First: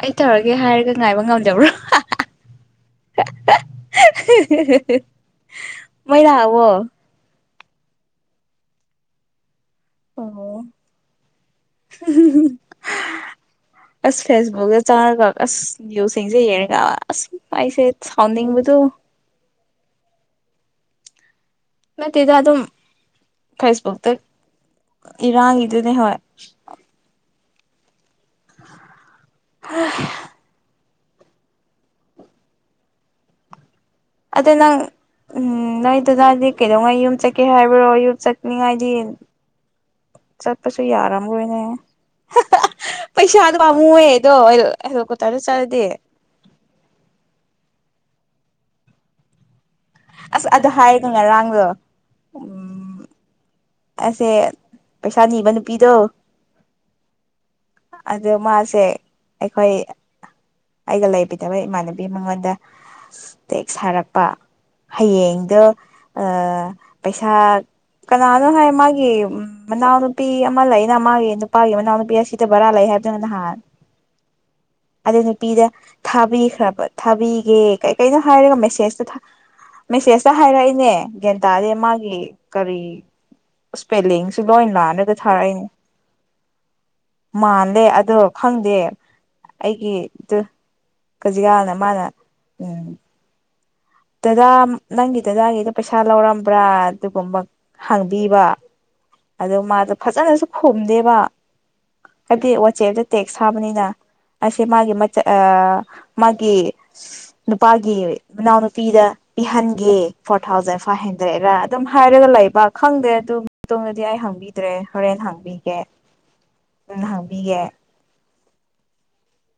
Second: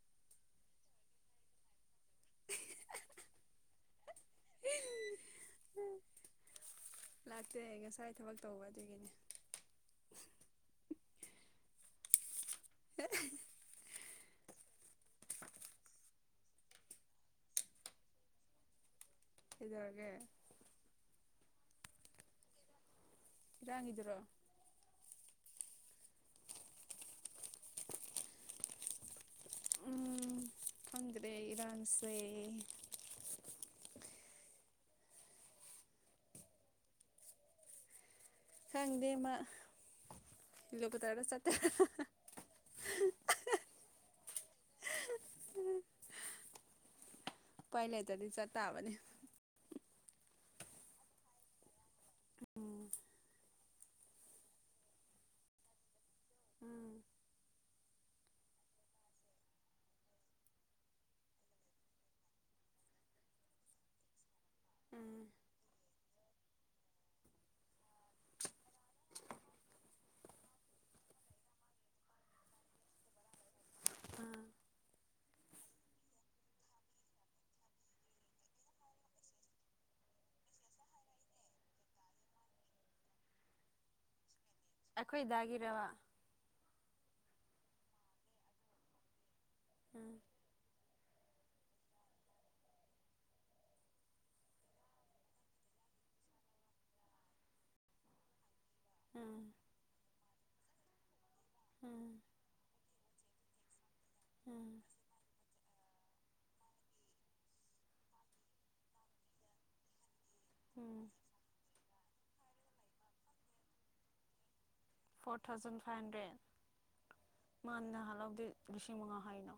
ꯑꯩ ꯇꯧꯔꯒꯦ ꯍꯥꯏꯔꯒ ꯉꯥꯏꯕ ꯉꯝꯗꯕ꯭ꯔꯣ ꯃꯣꯏ ꯂꯥꯛꯑꯕꯣ ꯠꯇꯦ ꯉꯁꯥꯏ ꯊꯕꯛ ꯇꯧꯕ ꯑꯗꯨꯒꯤꯅꯦ ꯑꯣꯥꯎ [unintelligible] ꯑꯁ ꯐꯦꯁꯕꯨꯛꯇ ꯆꯪꯉꯒ ꯑꯁ ꯚ꯭ꯌꯨꯁꯤꯡꯁꯦ ꯌꯦꯡꯉꯒ ꯑꯁ ꯑꯩꯁꯦ ꯁꯥꯎꯟꯅꯤꯡꯕꯗꯨ ꯀꯩꯗꯧꯔꯒꯦ ꯅꯠꯇꯦꯗ ꯑꯗꯨꯝ ꯐꯦꯁꯕꯨꯛꯛꯇ ꯏꯔꯥꯡꯒꯤꯗꯨꯔꯣ ꯏꯔꯥꯡ ꯑꯗꯨꯅꯦ ꯍꯣꯏ [inaudible] ꯎꯝ ꯑ ꯈꯪꯗ꯭ꯔꯦ ꯏꯔꯥꯟꯁꯦ ꯑꯗꯨ ꯅꯪ ꯎꯝ ꯅꯣꯏ ꯗꯥꯗꯥꯗꯤ ꯀꯩꯗꯧꯉꯩ ꯌꯨꯝ ꯆꯠꯀꯦ ꯍꯥꯏꯕ꯭ꯔꯣ ꯌꯨꯝ ꯅꯤꯡꯉꯥꯏꯗꯤ ꯈꯪꯗꯦ ꯃꯥ ꯆꯠꯄꯁꯨ ꯍꯦꯂꯤꯀꯣꯞꯇꯔꯗ ꯆꯠꯇ ꯌꯥꯔꯝꯔꯣꯏꯅꯦ ꯄꯩꯁꯥ ꯄꯥꯝꯃꯨꯏꯌꯦ ꯑꯗꯣ ꯑꯩ ꯀꯇꯥꯗ ꯆꯥꯔꯗꯤ ꯎꯄꯥꯏꯂꯩꯇ꯭ꯔꯗꯤ ꯆꯠꯇꯥꯕꯅꯤ ꯑꯁ ꯑꯗꯨ ꯍꯥꯏꯔꯒ ꯉꯔꯥꯡꯗꯣ ꯎꯝ ꯑꯁꯦ ꯄꯩꯁꯥ ꯅꯤꯕ ꯅꯨꯄꯤꯗꯣ ꯎꯝ ꯑꯗ ꯃꯥꯁꯦ ꯑꯩꯈꯣꯏ ꯑꯩꯒ ꯂꯩꯕꯤꯗꯕ ꯏꯃꯥꯟꯅꯕꯤ ꯃꯉꯣꯟꯗ ꯇꯦꯛꯁ ꯊꯥꯔꯛꯄ ꯎꯝ ꯍꯌꯦꯡꯗꯣ ꯄꯩꯁꯥ ꯀꯅꯥ ꯀꯩꯅꯣ ꯍꯥꯏ ꯃꯥꯒꯤ ꯃꯅꯥꯎꯅꯨꯄꯤ ꯑꯃ ꯂꯩꯅ ꯃꯥꯒꯤ ꯅꯨꯄꯥꯒꯤ ꯃꯅꯥꯎ ꯅꯨꯨꯄꯤ ꯑꯁꯤꯗ ꯕꯔꯥ ꯂꯩ ꯍꯥꯏꯕꯗꯨꯅ ꯅꯍꯥꯟ ꯎꯝ ꯑꯗꯩ ꯅꯨꯄꯤꯗ ꯊꯥꯕꯤꯈ꯭ꯔꯕ ꯊꯥꯕꯤꯒꯦ ꯀꯩ ꯀꯩꯅꯣ ꯍꯥꯏꯔꯒ ꯃꯦꯁꯦꯁꯇ ꯃꯦꯁꯦꯖꯇ ꯍꯥꯏꯔꯛꯏꯅꯦ ꯒ꯭ꯟꯇꯥꯗꯦ ꯃꯥꯒꯤ ꯀꯔꯤ ꯁꯄꯦꯂꯤꯡꯁ ꯂꯣꯏ ꯂꯥꯟꯔꯒ ꯑꯩꯈꯣꯏ ꯊꯥꯔꯛꯏꯅꯦ ꯗꯥꯒꯤꯔꯕ ꯃꯥꯜꯂꯦ ꯑꯗꯣ ꯈꯪꯗꯦ ꯎꯝ ꯑꯩꯒꯤꯗꯨ ꯀꯖꯤꯀꯥꯅ ꯃꯥꯅ ꯎꯝ ꯗꯗꯥ ꯅꯪꯒꯤ ꯗꯗꯥꯒꯤꯗ ꯄꯩꯁꯥ ꯂꯧꯔꯝꯕ꯭ꯔꯥ ꯑꯗꯨꯒꯨꯝꯕ ꯍꯥꯡꯕꯤꯕ ꯎꯝ ꯑꯗꯣ ꯃꯥꯗꯣ ꯐꯖꯅꯁꯨ ꯍꯨꯝꯗꯦꯕ ꯎꯝ ꯀꯗꯤ ꯋꯥꯆꯦꯞꯇ ꯇꯦꯛꯁ ꯊꯥꯕꯅꯤꯅ ꯑꯁꯦ ꯎꯝ ꯃꯥꯒꯤ ꯃꯆ ꯑ ꯃꯥꯒꯤ ꯅꯨꯄꯥꯒꯤ ꯃꯅꯥꯎ ꯅꯨ ꯄꯤꯗ ꯄꯤꯍꯟꯒꯦ four thousand five um hundred ꯔꯥ ꯑꯗꯨꯝ ꯍꯥꯏꯔꯒ ꯂꯩꯕ ꯈꯪꯗꯦ ꯑꯗꯨꯒꯤ ꯃꯇꯨꯡꯗꯗꯤ ꯑꯩ ꯍꯪꯕꯤ ꯗ꯭ꯔꯦ ꯍꯣꯔꯦꯟ ꯐꯣꯔ ꯊꯥꯎꯖꯟ ꯍꯥꯡꯕꯤꯒꯦ ꯐꯥꯏꯚ ꯍꯟꯗ꯭ꯔꯦꯠ ꯎꯝ ꯍꯥꯡꯕꯤꯒꯦ ꯃꯥ ꯅꯍꯥꯟ ꯂꯧꯕꯗꯤ ꯂꯤꯁꯤꯡ ꯃꯉꯥ ꯍꯥꯏꯅ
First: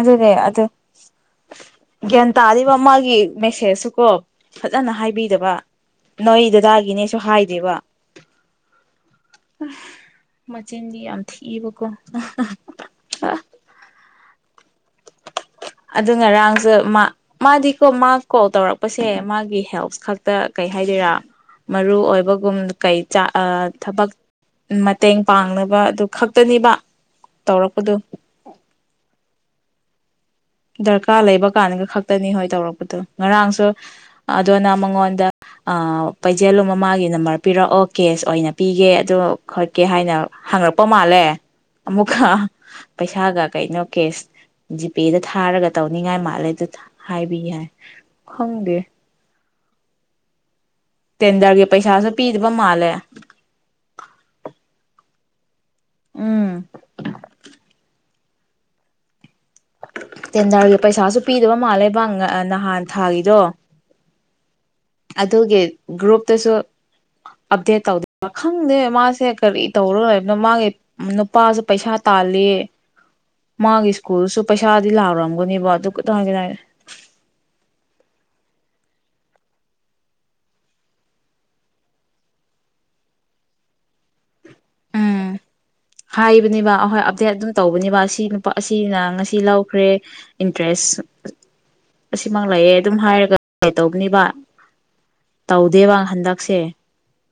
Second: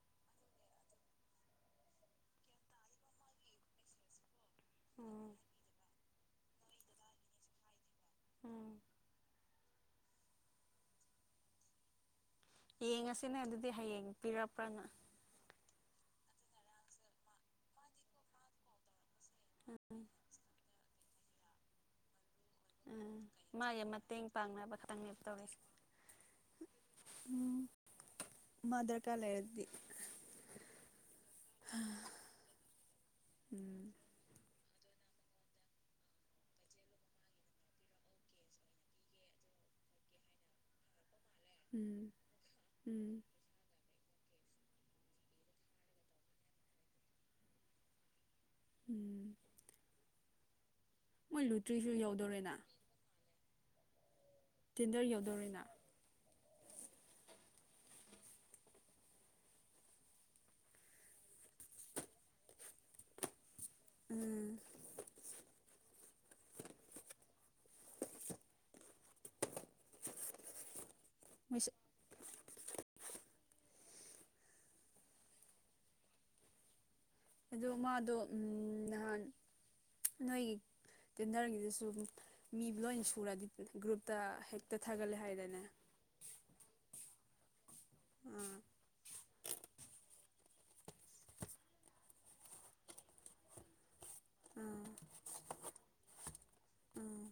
ꯑꯗꯨꯅꯦ ꯑꯗꯨ ꯒ꯭ꯌꯥꯟ ꯇꯥꯔꯤꯕ ꯃꯥꯒꯤ ꯃꯦꯁꯦꯖꯁꯨꯀꯣ ꯐꯖꯅ ꯎꯝ ꯍꯥꯏꯕꯤꯗꯕ ꯅꯣꯏ ꯗꯗꯥꯒꯤꯅꯦꯁꯨ ꯍꯥꯏꯗꯦꯕ ꯎꯝ ꯍꯨ ꯃꯆꯤꯟꯗꯤ ꯌꯥꯝ ꯊꯤꯕꯀꯣ ꯑꯍ ꯌꯦꯡꯉꯁꯤꯅꯦ ꯑꯗꯨꯗꯤ ꯍꯌꯦꯡ ꯄꯤꯔꯛꯄ ꯄ [unintelligible] ꯑꯗꯨ ꯉꯔꯥꯡꯁꯨ ꯃꯥ ꯃꯥꯗꯤ ꯀꯣ ꯃꯥ ꯀꯣꯜ ꯇꯧꯔꯛꯄꯁꯦ ꯁꯦ ꯃꯥꯒꯤ ꯍꯦꯜꯞ ꯈꯛꯇ ꯀꯩ ꯍꯥꯏꯗꯣꯏꯔꯥ ꯃꯔꯨ ꯑꯣꯏꯕ ꯀꯨꯝ ꯀꯩ ꯎꯝ ꯆꯥ ꯑꯥ ꯃꯥꯒꯤ ꯊꯕꯛ ꯃꯇꯦꯡ ꯄꯥꯡꯅꯕ ꯃꯇꯦꯡ ꯈꯛꯇꯪꯅꯦꯕ ꯇꯧꯔꯤꯁꯦ ꯄꯥꯡꯅꯕ ꯑꯗꯨ ꯈꯛꯇꯅꯤꯕ ꯎꯝ ꯇꯧꯔꯛꯄꯗꯨ ꯃꯥ ꯗꯔꯀꯥꯔ ꯂꯩꯔꯗꯤ ꯗꯔꯀꯥꯔ ꯂꯩꯕ ꯀꯥꯟꯒ ꯈꯛꯇꯅꯤ ꯍꯣꯏ ꯇꯧꯔꯛꯄꯗꯣ ꯉꯔꯥꯡꯁꯨ ꯎꯝ ꯑꯗꯨꯅ ꯃꯉꯣꯟꯗ ꯑꯥ ꯄꯥꯏꯖꯜꯂꯨ ꯃꯃꯥꯒꯤ ꯅꯝꯕꯔ ꯄꯤꯔꯛꯑꯣ ꯀꯦꯁ ꯑꯣꯏꯅ ꯄꯤꯒꯦ ꯑꯗꯣ ꯈꯣꯠꯀꯦ ꯍꯥꯏꯅ ꯍꯪꯉꯛꯄ ꯃꯥꯜꯂꯦ ꯎꯝ ꯑꯃꯨꯛꯀꯍꯥ ꯎꯝ ꯄꯩꯁꯥꯒ ꯀꯩꯅꯣ ꯀꯦꯁ ꯖꯤ ꯄꯦ ꯗ ꯊꯥꯔꯒ ꯇꯧꯅꯤꯡꯉꯥꯏ ꯃꯥꯜꯂꯦ ꯑꯗꯨꯗ ꯍꯥꯏꯕꯤ ꯌꯥꯏ ꯈꯪꯗꯦ ꯎꯝ ꯃꯣꯏ ꯇꯦꯟꯗꯔꯒꯤ ꯂꯨꯇ꯭ꯔꯤꯁꯨ ꯄꯩꯁꯥꯁꯨ ꯄꯤꯗꯕ ꯌꯧꯗꯣꯔꯦꯅ ꯃꯥꯜꯂꯦ ꯇꯧꯔꯤꯅ ꯎꯝ ꯇꯦꯟꯗꯔꯒꯤ ꯄꯩꯁꯥꯁꯨ ꯄꯤꯗꯕ ꯃꯥꯜꯂꯦꯕ ꯉꯥ ꯅꯍꯥꯟ ꯊꯥꯒꯤꯗꯣ ꯎꯝ ꯑꯗꯨꯒꯤ ꯒ꯭ꯔꯨꯞꯨꯞꯇꯁꯨ ꯑꯞꯗꯦꯠ ꯇꯧꯗꯕ ꯈꯪꯗꯦ ꯃꯥꯁꯦ ꯍꯦ ꯀꯔꯤ ꯇꯧꯔ ꯂꯩꯕꯅꯣ ꯃꯥꯒꯤ ꯅꯨꯄꯥꯁꯨ ꯃꯣꯏꯁꯨ ꯄꯩꯁꯥ ꯇꯥꯜꯂꯤ ꯃꯥꯒꯤ ꯁꯀꯨꯜ ꯁꯨ ꯄꯩꯁꯥꯗꯤ ꯂꯥꯎꯔꯝꯒꯅꯦꯕ ꯑꯗꯨ ꯀꯗꯗꯩ ꯑꯗꯨ ꯃꯥꯗꯣ ꯎꯝ ꯅꯍꯥꯟ ꯅꯣꯏꯒꯤ ꯇꯦꯟꯗꯔꯒꯤꯗꯁꯨ ꯃꯤ ꯂꯣꯏꯅ ꯁꯨꯔꯗꯤ ꯒ꯭ꯔꯨꯞꯇ ꯊꯥꯒꯠꯂꯦ ꯎꯝ ꯍꯥꯏꯗꯅꯦ ꯍꯥꯏꯕꯅꯦꯕ ꯑꯍꯣꯏ ꯗꯦ ꯑꯗꯨ ꯇꯧꯕꯅꯤꯕ ꯑꯁꯤ ꯅꯨꯄꯥ ꯑꯥ ꯑꯁꯤꯅ ꯉꯁꯤ ꯂꯧꯈ꯭ꯔꯦ ꯏꯟꯇꯔꯦꯁ ꯂꯤꯁꯤꯡ ꯝꯉꯥ ꯂꯥꯛꯑꯦ ꯑꯗꯨꯝ ꯍꯥꯏꯔꯒ ꯇꯧꯕ ꯅꯤꯕ ꯑꯥ ꯇꯧꯗꯦꯕ ꯍꯟꯗꯛꯁꯦ ꯑꯥ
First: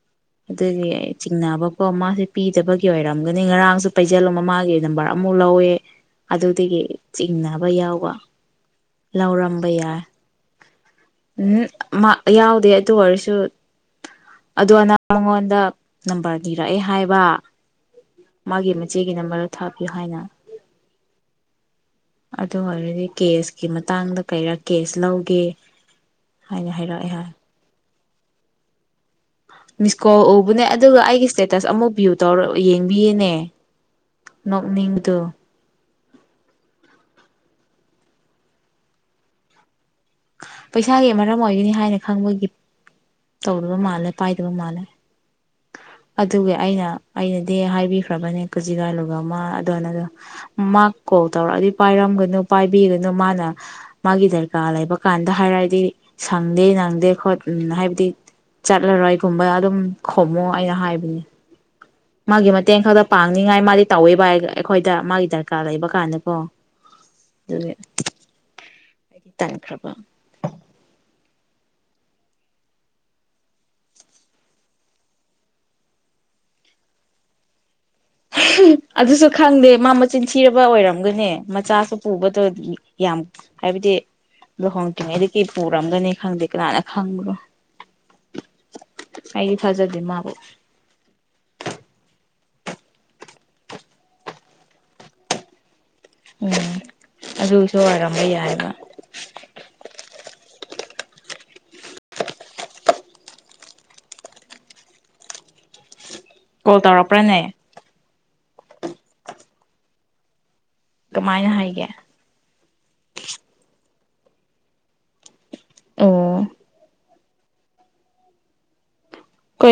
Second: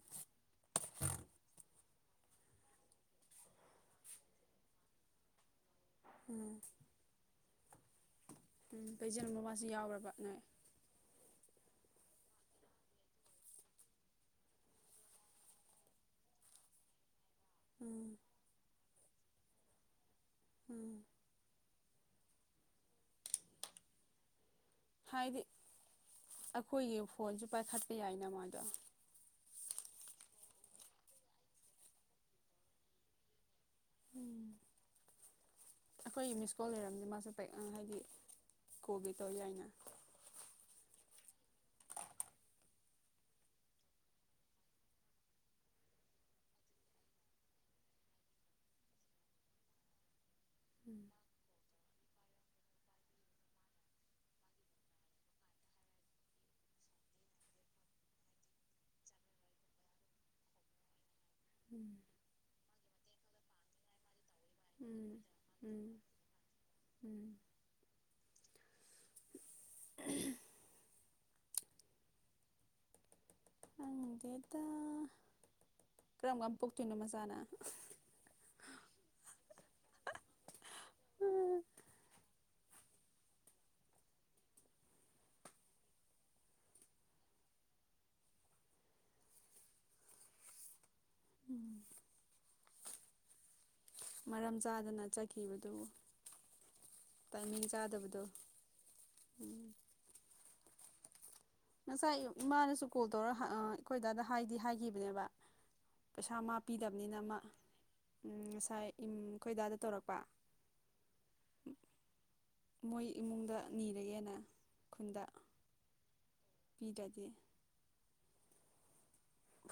ꯑꯗꯨꯒꯤ ꯑꯩ ꯆꯤꯡꯅꯕꯀꯣ ꯃꯥꯁꯦ ꯄꯤꯗꯕꯒꯤ ꯑꯣꯏꯔꯝꯒꯅꯤ ꯉꯔꯥꯡꯁꯨ ꯄꯩꯖꯜꯂꯨ ꯃꯃꯥꯒꯤ ꯅꯝꯕꯔ ꯑꯃꯨꯛ ꯂꯧꯋꯦ ꯎꯝ ꯑꯗꯨꯗꯒꯤ ꯆꯤꯛ ꯅꯥꯕ ꯌꯥꯎꯕ ꯎꯝ ꯄꯩꯖꯦꯜ ꯃꯃꯁꯨ ꯂꯧꯔꯝꯕ ꯌꯥꯏ ꯌꯥꯎꯔꯕ ꯎꯝ ꯎꯝ ꯃꯥ ꯌꯥꯎꯗꯦ ꯑꯗꯨ ꯑꯣꯏꯔꯁꯨ ꯑꯗꯨ ꯃꯉꯣꯟꯗ ꯅꯝꯕꯔ ꯅꯤꯔꯛꯑꯦ ꯍꯥꯏꯕ ꯎꯝ ꯃꯥꯒꯤ ꯃꯆꯦꯒꯤ ꯅꯝꯕꯔꯗꯨ ꯊꯥꯕꯤꯌꯨ ꯍꯥꯏꯅ ꯎꯝ ꯑꯗꯨ ꯑꯣꯏꯔꯗꯤ ꯀꯦꯁꯀꯤ ꯃꯇꯥꯡꯗ ꯀꯩꯔꯛ ꯀꯦꯁ ꯍꯥꯏꯗꯤ ꯂꯧꯒꯦ ꯍꯥꯏꯅ ꯑꯩꯈꯣꯏꯒꯤ ꯍꯥꯏꯔꯛꯑꯦ ꯍꯥꯏ ꯐꯣꯟꯁꯨ ꯄꯥꯏꯈꯠꯄ ꯌꯥꯏꯅ ꯃꯗꯣ ꯃꯤꯁꯀꯣꯜ ꯎꯕꯅꯦ ꯑꯗꯨꯒ ꯑꯩꯒꯤ ꯏꯁꯇꯦꯇꯁ ꯑꯃꯨꯛ ꯚ꯭ꯌꯨ ꯇꯧꯔ ꯌꯦꯡꯕꯤꯌꯦꯅꯦ ꯎꯝ ꯅꯣꯛꯅꯤꯡꯕꯗꯣ ꯑꯩꯈꯣꯏ ꯃꯤꯁꯀꯣꯜ ꯂꯩꯔꯝꯁꯦ ꯃꯥꯁꯨ ꯄꯩ ꯍꯥꯏꯗꯤ ꯀꯣꯕꯤ ꯇꯧ ꯌꯥꯏꯅ ꯄꯩꯁꯥꯒꯤ ꯃꯔꯝ ꯑꯣꯏꯒꯅꯤ ꯍꯥꯏꯅ ꯈꯪꯕꯒꯤ ꯇꯧꯗꯕ ꯃꯥꯜꯂꯦ ꯄꯥꯏꯗꯕ ꯃꯥꯜꯂꯦ ꯑꯗꯨꯒꯤ ꯑꯩꯅ ꯑꯩꯅꯗꯤ ꯍꯥꯏꯕꯤꯈ꯭ꯔꯕꯅꯦ ꯀꯨꯖꯤ ꯂꯥꯂꯨꯒ ꯑꯃ ꯑꯗꯣꯅꯗꯣ ꯃꯥ ꯎꯝ ꯀꯣꯜ ꯇꯧꯔꯛꯑꯗꯤ ꯄꯥꯏꯔꯝꯒ ꯗꯣ ꯄꯥꯏꯕꯤꯒꯅꯨ ꯃꯥꯅ ꯃꯥꯒꯤ ꯗꯔꯀꯥꯔ ꯂꯩꯕ ꯀꯥꯟꯗ ꯍꯥꯏꯔꯑꯗꯤ ꯁꯪꯗꯦ ꯅꯪꯗꯦ ꯈꯣꯠ ꯎꯝ ꯍꯥꯏꯕꯗꯤ ꯆꯠꯂꯔꯣꯏꯒꯨꯝꯕ ꯑꯗꯨꯝ ꯈꯣꯝꯃꯣ ꯑꯩꯅ ꯍꯥꯏꯕꯅꯦ ꯎꯝ ꯃꯥꯒꯤ ꯃꯇꯦꯡ ꯈꯛꯇ ꯄꯥꯡꯅꯤꯡꯉꯥꯏ ꯃꯥꯗꯤ ꯇꯧꯋꯦꯕ ꯍꯥꯏ ꯑꯩꯈꯣꯏꯗ ꯎꯝ ꯃꯥꯒꯤ ꯗꯔꯀꯥꯔ ꯎꯝ ꯂꯩꯕ ꯀꯥꯟꯗꯀꯣ ꯎꯝ ꯑꯗꯨꯒꯤ ꯑꯩꯗꯤ ꯇꯥꯟꯈ꯭ꯔꯕ ꯈꯪꯗꯦꯗ ꯀꯔꯝ ꯀꯥꯟ ꯄꯣꯛꯇꯣꯏꯅꯣ ꯃꯆꯥꯥꯅ ꯑꯗꯨꯁꯨ ꯈꯪꯗꯦ ꯃꯥ ꯃꯆꯤꯟ ꯊꯤꯔꯕ ꯑꯣꯏꯔꯝꯒꯅꯤ ꯎꯝ ꯃꯆꯥꯁꯨ ꯄꯨꯕꯗꯣ ꯌꯥꯝ ꯍꯥꯏꯕꯗꯤ ꯂꯨꯍꯣꯡꯗ꯭ꯔꯤꯉꯩꯗꯒꯤ ꯄꯨꯔꯝꯒꯅꯤ ꯈꯪꯗꯦ ꯀꯅꯥꯅ ꯈꯪꯕ꯭ꯔꯣ ꯑꯩꯗꯤ ꯊꯥꯖꯗꯦ ꯃꯥꯕꯨ ꯎ ꯃꯔꯝ ꯆꯥꯗꯅ ꯆꯠꯈꯤꯕꯗꯨꯕꯨ ꯎꯝ ꯇꯥꯏꯃꯤꯡ ꯑꯗꯨꯁꯨ ꯑꯣꯏꯔꯝꯕ ꯆꯥꯗꯕꯗꯣ ꯌꯥꯏꯕ ꯎꯝ ꯉꯁꯥꯏ ꯑꯌꯨꯛ ꯃꯥꯅꯁꯨ ꯀꯣꯜ ꯇꯧꯔ ꯑꯪ ꯑꯩꯈꯣꯏ ꯗꯗꯥ ꯍꯥꯏꯗꯤ ꯍꯥꯏꯈꯤꯕꯅꯦꯕ ꯄꯩꯁꯥ ꯃꯥ ꯀꯣꯜ ꯄꯤꯗꯕꯅꯤꯅ ꯑꯃ ꯇꯧꯔꯛꯄ꯭ꯔꯥꯅꯦ ꯉꯁꯥꯏ ꯎꯝ ꯈꯣꯏꯗꯥꯗ ꯇꯧꯔꯛꯄ ꯀꯃꯥꯏꯅ ꯍꯥꯏꯒꯦ ꯃꯣꯏ ꯏꯃꯨꯡꯗ ꯅꯤ ꯂꯩꯌꯦꯅ ꯈꯨꯟꯗ ꯑꯣ ꯑꯣ ꯄꯤꯗ꯭ꯔꯗꯤ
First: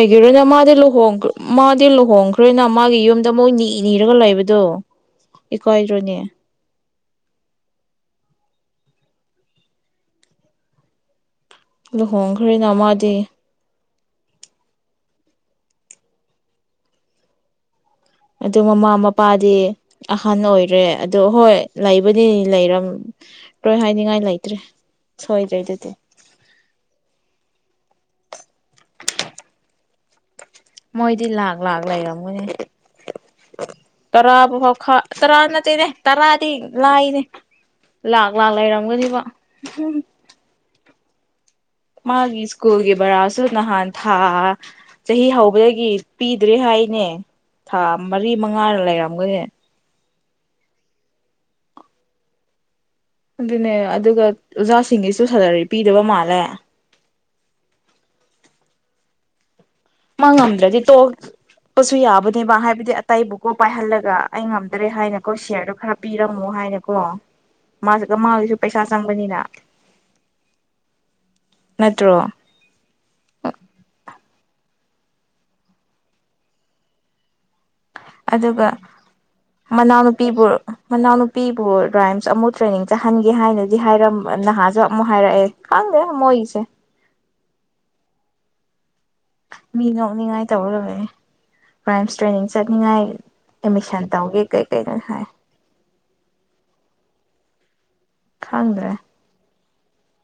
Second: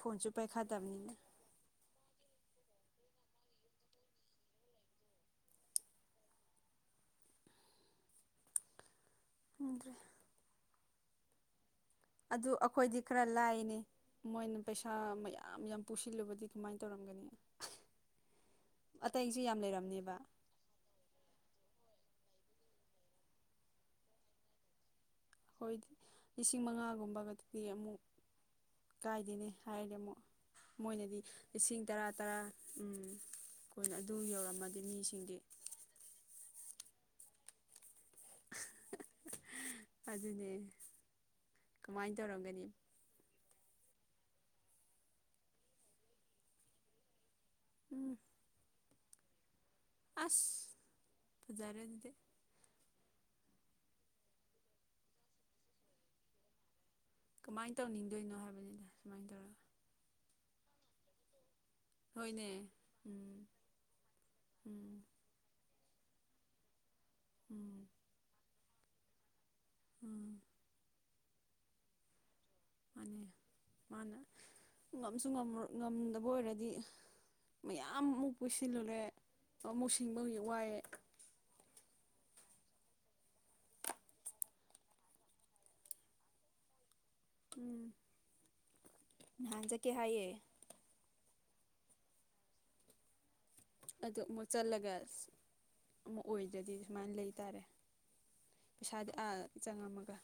ꯐꯣꯟꯁꯨ ꯃꯥꯗꯤ ꯄꯥꯏꯈꯠꯇꯕꯅꯤꯅ ꯂꯨꯍꯣꯡ ꯃꯥꯗꯤ ꯂꯨꯍꯣꯡ ꯍꯣꯡꯈ꯭ꯔꯦꯅ ꯃꯥꯒꯤ ꯌꯨꯝꯗ ꯃꯣꯏ ꯅ ꯅꯤꯔꯒ ꯂꯩꯕꯗꯣ ꯏꯀꯥꯏꯗ꯭ꯔꯣꯅꯦ ꯈꯪꯗ꯭ꯔꯦ ꯑꯗꯨ ꯂꯨꯍꯣꯡꯈ꯭ꯔꯦꯅ ꯑꯩꯈꯣꯏꯗꯤ ꯈꯔ ꯃꯥꯗꯤ ꯂꯥꯏꯅꯦ ꯃꯣꯏꯅ ꯄꯩꯁꯥ ꯃꯌꯥꯝ ꯌꯥꯝ ꯄꯨꯁꯤꯜꯂꯨꯕꯗꯤ ꯀꯃꯥꯏꯅ ꯇꯧꯔꯝꯒꯅꯤ ꯑꯗꯨ ꯃꯃꯥ ꯑꯇꯩꯁꯨ ꯃꯄꯥꯗꯤ ꯌꯥꯝ ꯂꯩꯔꯝꯅꯦꯕ ꯑꯍꯟ ꯑꯣꯏꯔꯦ ꯑꯗꯣ ꯍꯣꯏ ꯂꯩꯕꯨꯗꯤ ꯂꯩꯔꯝꯂꯣꯏ ꯍꯥꯏꯅꯤꯡꯉꯥꯏ ꯂꯩꯇ꯭ꯔꯦ ꯁꯣꯏꯗ꯭ꯔꯦ ꯑꯩꯈꯣꯏꯗꯤ ꯑꯗꯨꯗꯤ ꯂꯤꯁꯤꯡ ꯃꯉꯥꯒꯨꯝꯕꯒꯗꯤ ꯄꯤ ꯑꯃꯨꯛ ꯀꯥꯏꯗꯦꯅꯦ ꯍꯥꯏꯔꯗꯤ ꯑꯃꯨꯛ ꯃꯣꯏꯅꯗꯤ ꯃꯣꯏꯗꯤ ꯂꯥꯛ ꯂꯥꯛ ꯂꯤꯁꯤꯡ ꯇꯔꯥ ꯇꯔꯥ ꯂꯩꯔꯝꯒꯅꯦ ꯎꯝ ꯀꯣꯏꯅ ꯑꯗꯨ ꯇꯔꯥꯕꯨ ꯌꯧꯔꯝꯃꯗꯤ ꯍꯥꯎꯈ ꯃꯤꯁꯤꯡꯗꯤ ꯇꯔꯥ ꯅꯠꯇꯦꯅꯦ ꯇꯔꯥꯗꯤ ꯂꯥꯏꯅꯦ ꯂꯥꯛ ꯂꯥꯛ ꯂꯩꯔꯝꯒꯅꯤꯕ ꯑꯗꯨꯅꯦ ꯀꯃꯥꯏꯅ ꯃꯥꯒꯤ ꯇꯧꯔꯝꯒꯅꯤ ꯏꯁ꯭ꯀꯨꯜꯒꯤ ꯕꯔꯥꯁꯨ ꯅꯍꯥꯟ ꯊꯥ ꯆꯍꯤ ꯍꯧꯕꯗꯒꯤ ꯄꯤꯗ꯭ꯔꯦ ꯍꯥꯏꯅꯦ ꯊꯥ ꯎꯝ ꯃꯔꯤ ꯃꯉꯥ ꯂꯩꯔꯝ [unintelligible] ꯑꯁ ꯐꯖꯔꯦ ꯑꯗꯨꯗꯤ ꯑꯗꯨꯅꯦ ꯑꯗꯨꯒ ꯑꯣꯖꯥꯁꯤꯡꯒꯤꯁꯨ ꯁꯦꯂꯔꯤ ꯄꯤꯗꯕ ꯃꯥꯜꯂꯦ ꯀꯃꯥꯏꯅ ꯇꯧꯅꯤꯡꯗꯣꯏꯅꯣ ꯍꯥꯏꯕꯅꯤꯗ ꯁꯨꯃꯥꯏꯅ ꯇꯧꯔꯒ ꯃꯥ ꯉꯝꯗ꯭ꯔꯗꯤ ꯇꯣꯛ ꯆꯛꯄꯁꯨ ꯍꯣꯏꯅꯦ ꯌꯥꯕꯅꯦꯕ ꯍꯥꯏꯕꯗꯤ ꯎꯝ ꯑꯇꯩꯕꯨꯀꯣ ꯄꯥꯏꯍꯜꯂꯒ ꯑꯩ ꯉꯝꯗ꯭ꯔꯦ ꯎꯝ ꯍꯥꯏꯅꯀꯣ ꯁꯤꯌꯔꯗꯣ ꯈꯔ ꯄꯤꯔꯝꯃꯣ ꯍꯥꯏꯔ ꯀꯣ ꯎꯝ ꯃꯥꯁꯨ ꯃꯥꯁꯤꯁꯨ ꯄꯩꯁꯥ ꯆꯪꯕꯅꯤꯅ ꯎꯝ ꯅꯠꯇ꯭ꯔꯣ ꯃꯥꯅꯤ ꯃꯥꯅ ꯉꯝꯁꯨ ꯉꯝꯗꯕ ꯑꯣꯏꯔꯗꯤ ꯃꯌꯥꯝꯃꯨꯛ ꯑꯗꯨꯒ ꯄꯨꯁꯤꯜꯂꯨꯔꯦ ꯑꯃꯨꯛ ꯁꯤꯡꯕ ꯃꯅꯥꯎꯅꯨꯄꯤꯕꯨ ꯋꯥꯏꯑꯦ ꯃꯅꯥꯎꯅꯨꯄꯤꯕꯨ ꯔꯥꯏꯝꯁ ꯑꯃꯨꯛ ꯇ꯭ꯔꯦꯅꯤꯡ ꯆꯠꯍꯟꯒꯦ ꯍꯥꯏꯅꯗꯤ ꯍꯥꯏꯔꯝꯕ ꯅꯍꯥꯟꯁꯨ ꯑꯃꯨꯛ ꯍꯥꯏꯔꯛꯑꯦ ꯈꯪꯗꯦ ꯃꯣꯏꯒꯤꯁꯦ ꯎꯝ ꯅꯍꯥꯟ ꯃꯤ ꯆꯠꯀꯦ ꯍꯥꯏꯌꯦ ꯉꯧꯅꯤꯉꯥꯏ ꯇꯧꯔ ꯂꯩꯌꯦ ꯔꯥꯏꯝꯁ ꯇ꯭ꯔꯦꯅꯤꯡ ꯆꯠꯅꯤꯡꯉꯥꯏ ꯑꯦꯗꯃꯤꯁꯟ ꯑꯗꯨ ꯇꯧꯒꯦ ꯑꯃꯨꯛ ꯀꯩ ꯆꯠꯂꯒ ꯀꯩꯩꯅꯣ ꯍꯥꯏ ꯑꯃꯨꯛ ꯑꯣꯏꯗ꯭ꯔꯗꯤ ꯁꯨꯃꯥꯏꯅ ꯂꯩꯇꯥꯥꯔꯦ ꯈꯪꯗ꯭ꯔꯦ ꯄꯩꯁꯥꯗꯤ ꯑꯥ ꯆꯥꯡ ꯑꯃꯒ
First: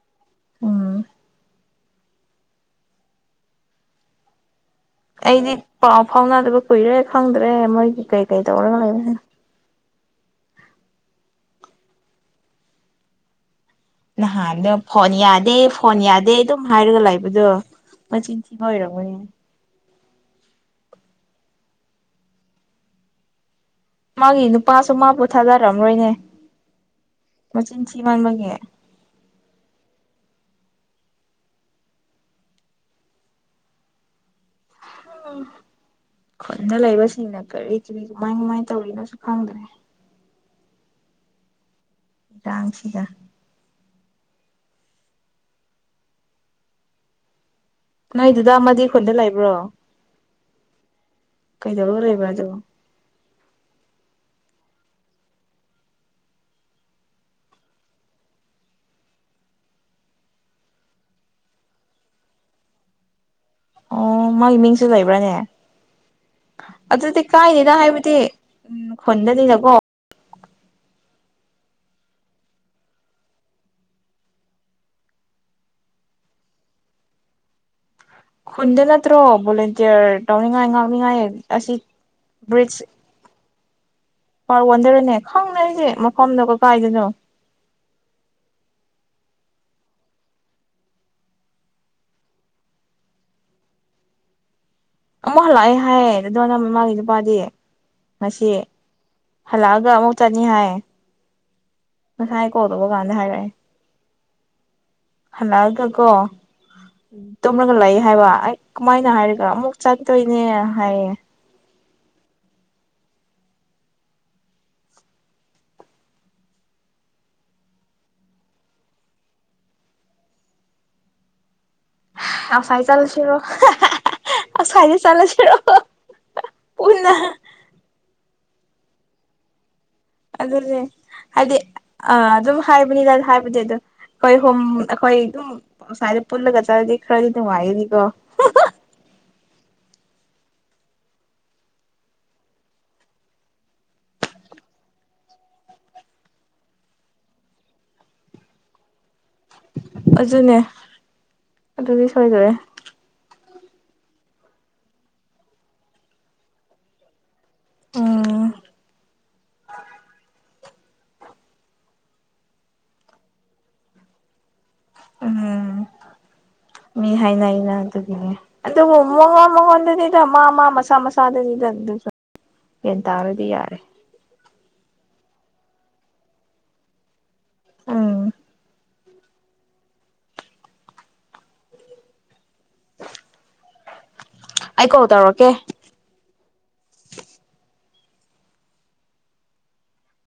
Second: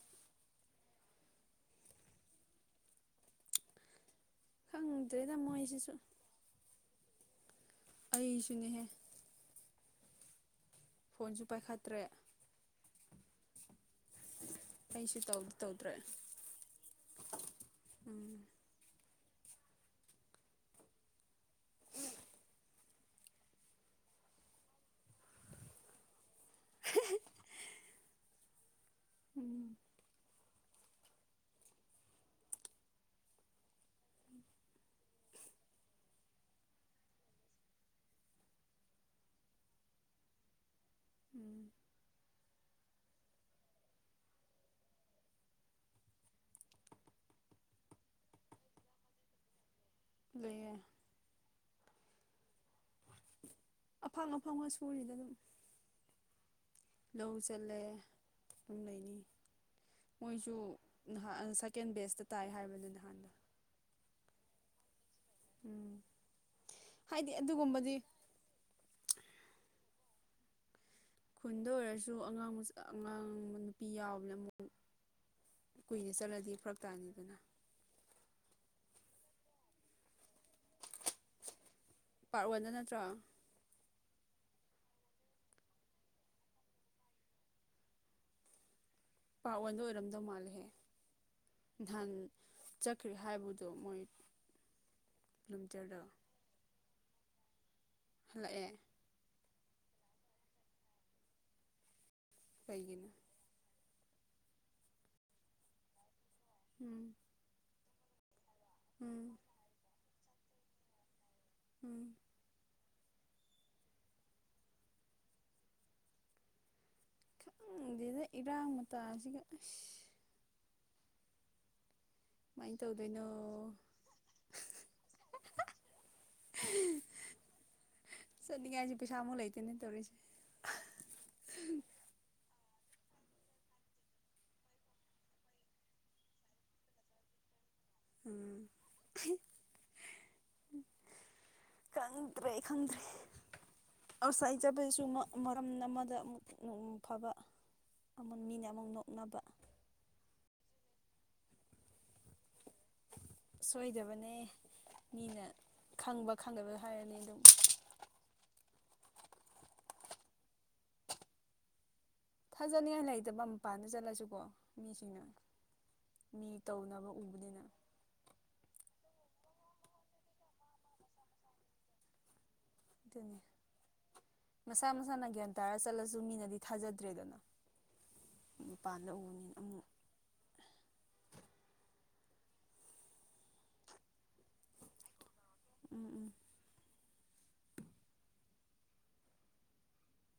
ꯎꯝ ꯈꯪꯗ꯭ꯔꯦꯗ ꯑꯩꯗꯤ ꯃꯣꯏꯁꯤꯁꯨ ꯄꯥꯎ ꯐꯥꯎꯅꯗꯕ ꯀꯨꯏꯔꯦ ꯈꯪꯗ ꯑꯦ ꯃꯣꯏꯒꯤ ꯀꯩꯀꯩ ꯇꯧꯔ ꯑꯩꯁꯨꯅꯦꯍꯦ ꯂꯩꯕꯅꯦ ꯐꯣꯟꯁꯨ ꯄꯥꯏꯈꯠꯇ꯭ꯔꯦ ꯅꯍꯥꯟꯗꯣ ꯐꯣꯟ ꯑꯩꯁꯨ ꯇꯧꯗꯤ ꯌꯥꯗꯦ ꯇꯧꯗ꯭ꯔꯦ ꯐꯣꯟ ꯌꯥꯗꯦ ꯑꯗꯨꯝ ꯍꯥꯏꯔꯒ ꯂꯩꯕꯗꯣ ꯃꯆꯤꯟ ꯎꯝ ꯊꯤꯕ ꯑꯣꯏꯔꯝꯒꯅꯤ ꯃꯥꯒꯤ ꯅꯨꯄꯥꯁꯨ ꯃꯥꯕꯨ ꯊꯥꯗꯔꯝꯔꯣꯏꯅꯦ ꯃꯆꯤꯟ ꯊꯤꯃꯟꯕꯒꯤ ꯎꯝ ꯎ ꯈꯨꯟꯗ ꯂꯩꯕꯁꯤꯡꯅ ꯀꯔꯤ ꯀꯔꯤ ꯀꯃꯥꯏ ꯀꯃꯥꯏ ꯇꯧꯔꯤꯅꯣꯁꯨ ꯈꯪꯗ꯭ꯔꯦ [inaudible] ꯗꯥꯥꯡꯁꯤꯗ ꯅꯣꯏꯗꯗ ꯑꯃꯗꯤ ꯈꯨꯟꯗ ꯂꯩꯕ꯭ꯔꯣ ꯂꯩꯌꯦ ꯀꯩꯗꯧꯔ ꯂꯩꯕ ꯑꯗꯨ ꯑꯐꯪ ꯑꯐꯪꯕ ꯁꯨꯔꯤꯗ ꯗꯨꯝ ꯂꯧ ꯆꯠꯂꯦ ꯑꯗꯨꯝ ꯂꯩꯅꯤ ꯃꯣꯏꯁꯨ ꯅꯍꯥꯟ ꯁꯀꯦꯟ ꯕꯦꯁꯇ ꯇꯥꯏ ꯍꯥꯏꯕꯗ ꯅꯍꯥꯟ ꯑꯣ ꯃꯥꯏ ꯃꯤꯡꯁꯨ ꯂꯩ ꯕ꯭ꯔꯅꯦ ꯎꯝ ꯑꯗꯨꯗꯤ ꯍꯥꯏꯗꯤ ꯀꯥꯏꯗꯦꯗ ꯑꯗꯨꯒꯨꯝꯕꯗꯤ ꯍꯥꯏꯕꯗꯤ ꯈꯨꯟꯗꯅꯤꯅꯀꯣ ꯈꯨꯟꯗ ꯑꯣꯏꯔꯁꯨ ꯑꯉꯥꯡ ꯃꯆꯥ ꯑꯉꯥꯡ ꯅꯨꯄꯤ ꯌꯥꯎꯕꯅꯦ ꯑꯃꯨꯛ ꯀꯨꯏꯅ ꯆꯠꯂꯗꯤ ꯐꯔꯛ ꯇꯥꯅꯤꯗꯅ ꯈꯨꯟꯗ ꯅꯠꯇ꯭ꯔꯣ ꯚꯣꯂꯦꯟꯇꯤꯌꯔ ꯇꯧꯅꯤꯡꯉꯥꯏ ꯉꯥꯡꯅꯤꯡꯉꯥꯏ ꯑꯁꯤ ꯄꯥꯔꯠ ꯋꯥꯟꯗ ꯅꯠꯇ꯭ꯔꯣ ꯄꯥꯔꯠ ꯋꯥꯟꯗꯔꯅꯦ ꯈꯪꯗꯦ ꯑꯩꯗꯤ ꯃꯐꯝꯗꯣ ꯀꯀꯥꯏꯗꯅꯣ ꯄꯥꯔꯠ ꯋꯥꯟꯗ ꯑꯣꯏꯔꯝꯗꯧ ꯃꯥꯜꯂꯦꯍꯦ ꯅꯍꯥꯟ ꯆꯠꯈ꯭ꯔꯦ ꯍꯥꯏꯕꯗꯣ ꯃꯣꯏ ꯑꯃꯨꯛ ꯍꯂꯛꯑ ꯑꯩ ꯍꯥꯏ ꯀꯤꯂꯣꯃꯤꯇꯔꯗ ꯌꯥꯏꯌꯦ ꯑꯗꯨꯣ ꯅ ꯃꯥ ꯄꯥꯗꯦ ꯃꯁꯤ ꯍꯜꯂꯛꯑꯦ ꯍꯜꯂꯛꯑꯒ ꯑꯃꯨꯛ ꯆꯠꯅꯤ ꯍꯥꯏꯌꯦ ꯉꯁꯥꯏ ꯀꯣꯜꯗꯧꯕ ꯀꯩꯒꯤꯅꯣ ꯀꯥꯟꯗ ꯍꯥꯏꯔꯛꯑꯦ ꯍꯂꯛꯑꯒ ꯀꯣ ꯎꯝ ꯇꯨꯝꯔꯒ ꯂꯩ ꯍꯥꯏꯕ ꯑꯩ ꯀꯃꯥꯏꯅ ꯎꯝ ꯍꯥꯏꯔꯒ ꯑꯃꯨꯛ ꯆꯠ ꯇꯣꯏꯅꯦ ꯍꯥꯏꯌꯦ ꯎꯝ ꯈꯪꯗꯦꯗ ꯏꯔꯥꯡ ꯃꯇꯥꯁꯤꯒ ꯏꯁ ꯍ ꯑꯁꯥꯏ ꯇꯧꯗꯣꯏꯅꯣ ꯆꯠꯂꯨꯁꯤꯔꯣ [inaudible] ꯑꯁꯥꯏꯗ ꯆꯠꯂꯨꯁꯤꯔꯣ [inaudible] ꯄꯨꯟꯅ ꯆꯠꯅꯤꯡꯉꯥꯏꯁꯨ ꯄꯩꯁꯥ ꯑꯃꯨꯛ ꯂꯩꯇꯦꯅꯦ ꯇꯧꯔꯤꯁꯦ ꯑꯗꯨꯗꯦ ꯍꯥꯏꯗꯤ ꯑ ꯑꯗꯨ ꯍꯥꯏꯕꯅꯤꯅ ꯍꯥꯏꯕꯗꯤ ꯑꯗꯨꯝ ꯈꯣꯏ ꯍꯨꯝ ꯑꯩꯈꯣꯏ ꯑꯗꯨꯝ ꯑꯁꯥꯏꯗ ꯄꯨꯜꯂꯒ ꯆꯂꯗꯤ ꯈꯔꯗꯤ ꯅꯨꯡꯉꯥꯏꯒꯅꯤ ꯑꯥ [inaudible] ꯎꯝ ꯈꯪꯗ꯭ꯔꯦ ꯈꯪꯗ꯭ꯔꯦ ꯑꯁꯥꯏ ꯆꯠꯄꯖꯤꯁꯨ ꯃꯔꯝ ꯑꯃꯗ ꯑꯃꯨꯛ ꯐꯕ ꯑꯃꯛ ꯃꯤꯅ ꯑꯃꯨꯛ ꯅꯣꯛꯅꯕ ꯑꯗꯨꯅꯦ ꯑꯗꯨꯗꯤ ꯁꯣꯏꯗꯔꯦ ꯁꯣꯏꯗꯕꯅꯦ ꯃꯤꯅ ꯈꯪꯕ ꯈꯪꯗꯕ ꯍꯥꯏꯔꯅꯤ ꯑꯗꯨꯝ ꯎꯝ ꯊꯥꯖꯅꯤꯡꯉꯥꯏ ꯂꯩꯇꯕ ꯃꯄꯥꯥꯟꯗ ꯆꯠꯂꯁꯨꯀꯣ ꯃꯤꯁꯤꯡꯅ ꯎꯝ ꯃꯤ ꯇꯧꯅꯕ ꯃꯤ ꯎꯕꯅꯤꯅ ꯍꯥꯏꯅꯩꯅ ꯑꯗꯨꯒꯤꯅꯦ ꯑꯗꯨꯕꯨ ꯃꯉꯣꯟ ꯃꯉꯣꯟꯗꯅꯤꯗ ꯃꯥ ꯃꯥ ꯃꯁꯥ ꯃꯁꯥꯗꯗꯤꯗ ꯃꯦꯟ ꯑꯗꯨꯅꯤ ꯇꯥꯔꯗꯤ ꯌꯥꯔꯦ ꯇꯔ ꯆꯠꯂꯁꯨ ꯃꯤꯅꯗꯤ ꯊꯥꯖꯗ꯭ꯔꯦꯗꯅ ꯎꯝ ꯄꯟꯗ ꯎꯕ ꯃꯤ [inaudible] ꯑꯩ ꯀꯣꯜ ꯇꯧꯔꯛꯀꯦ ꯎꯝ ꯎꯝ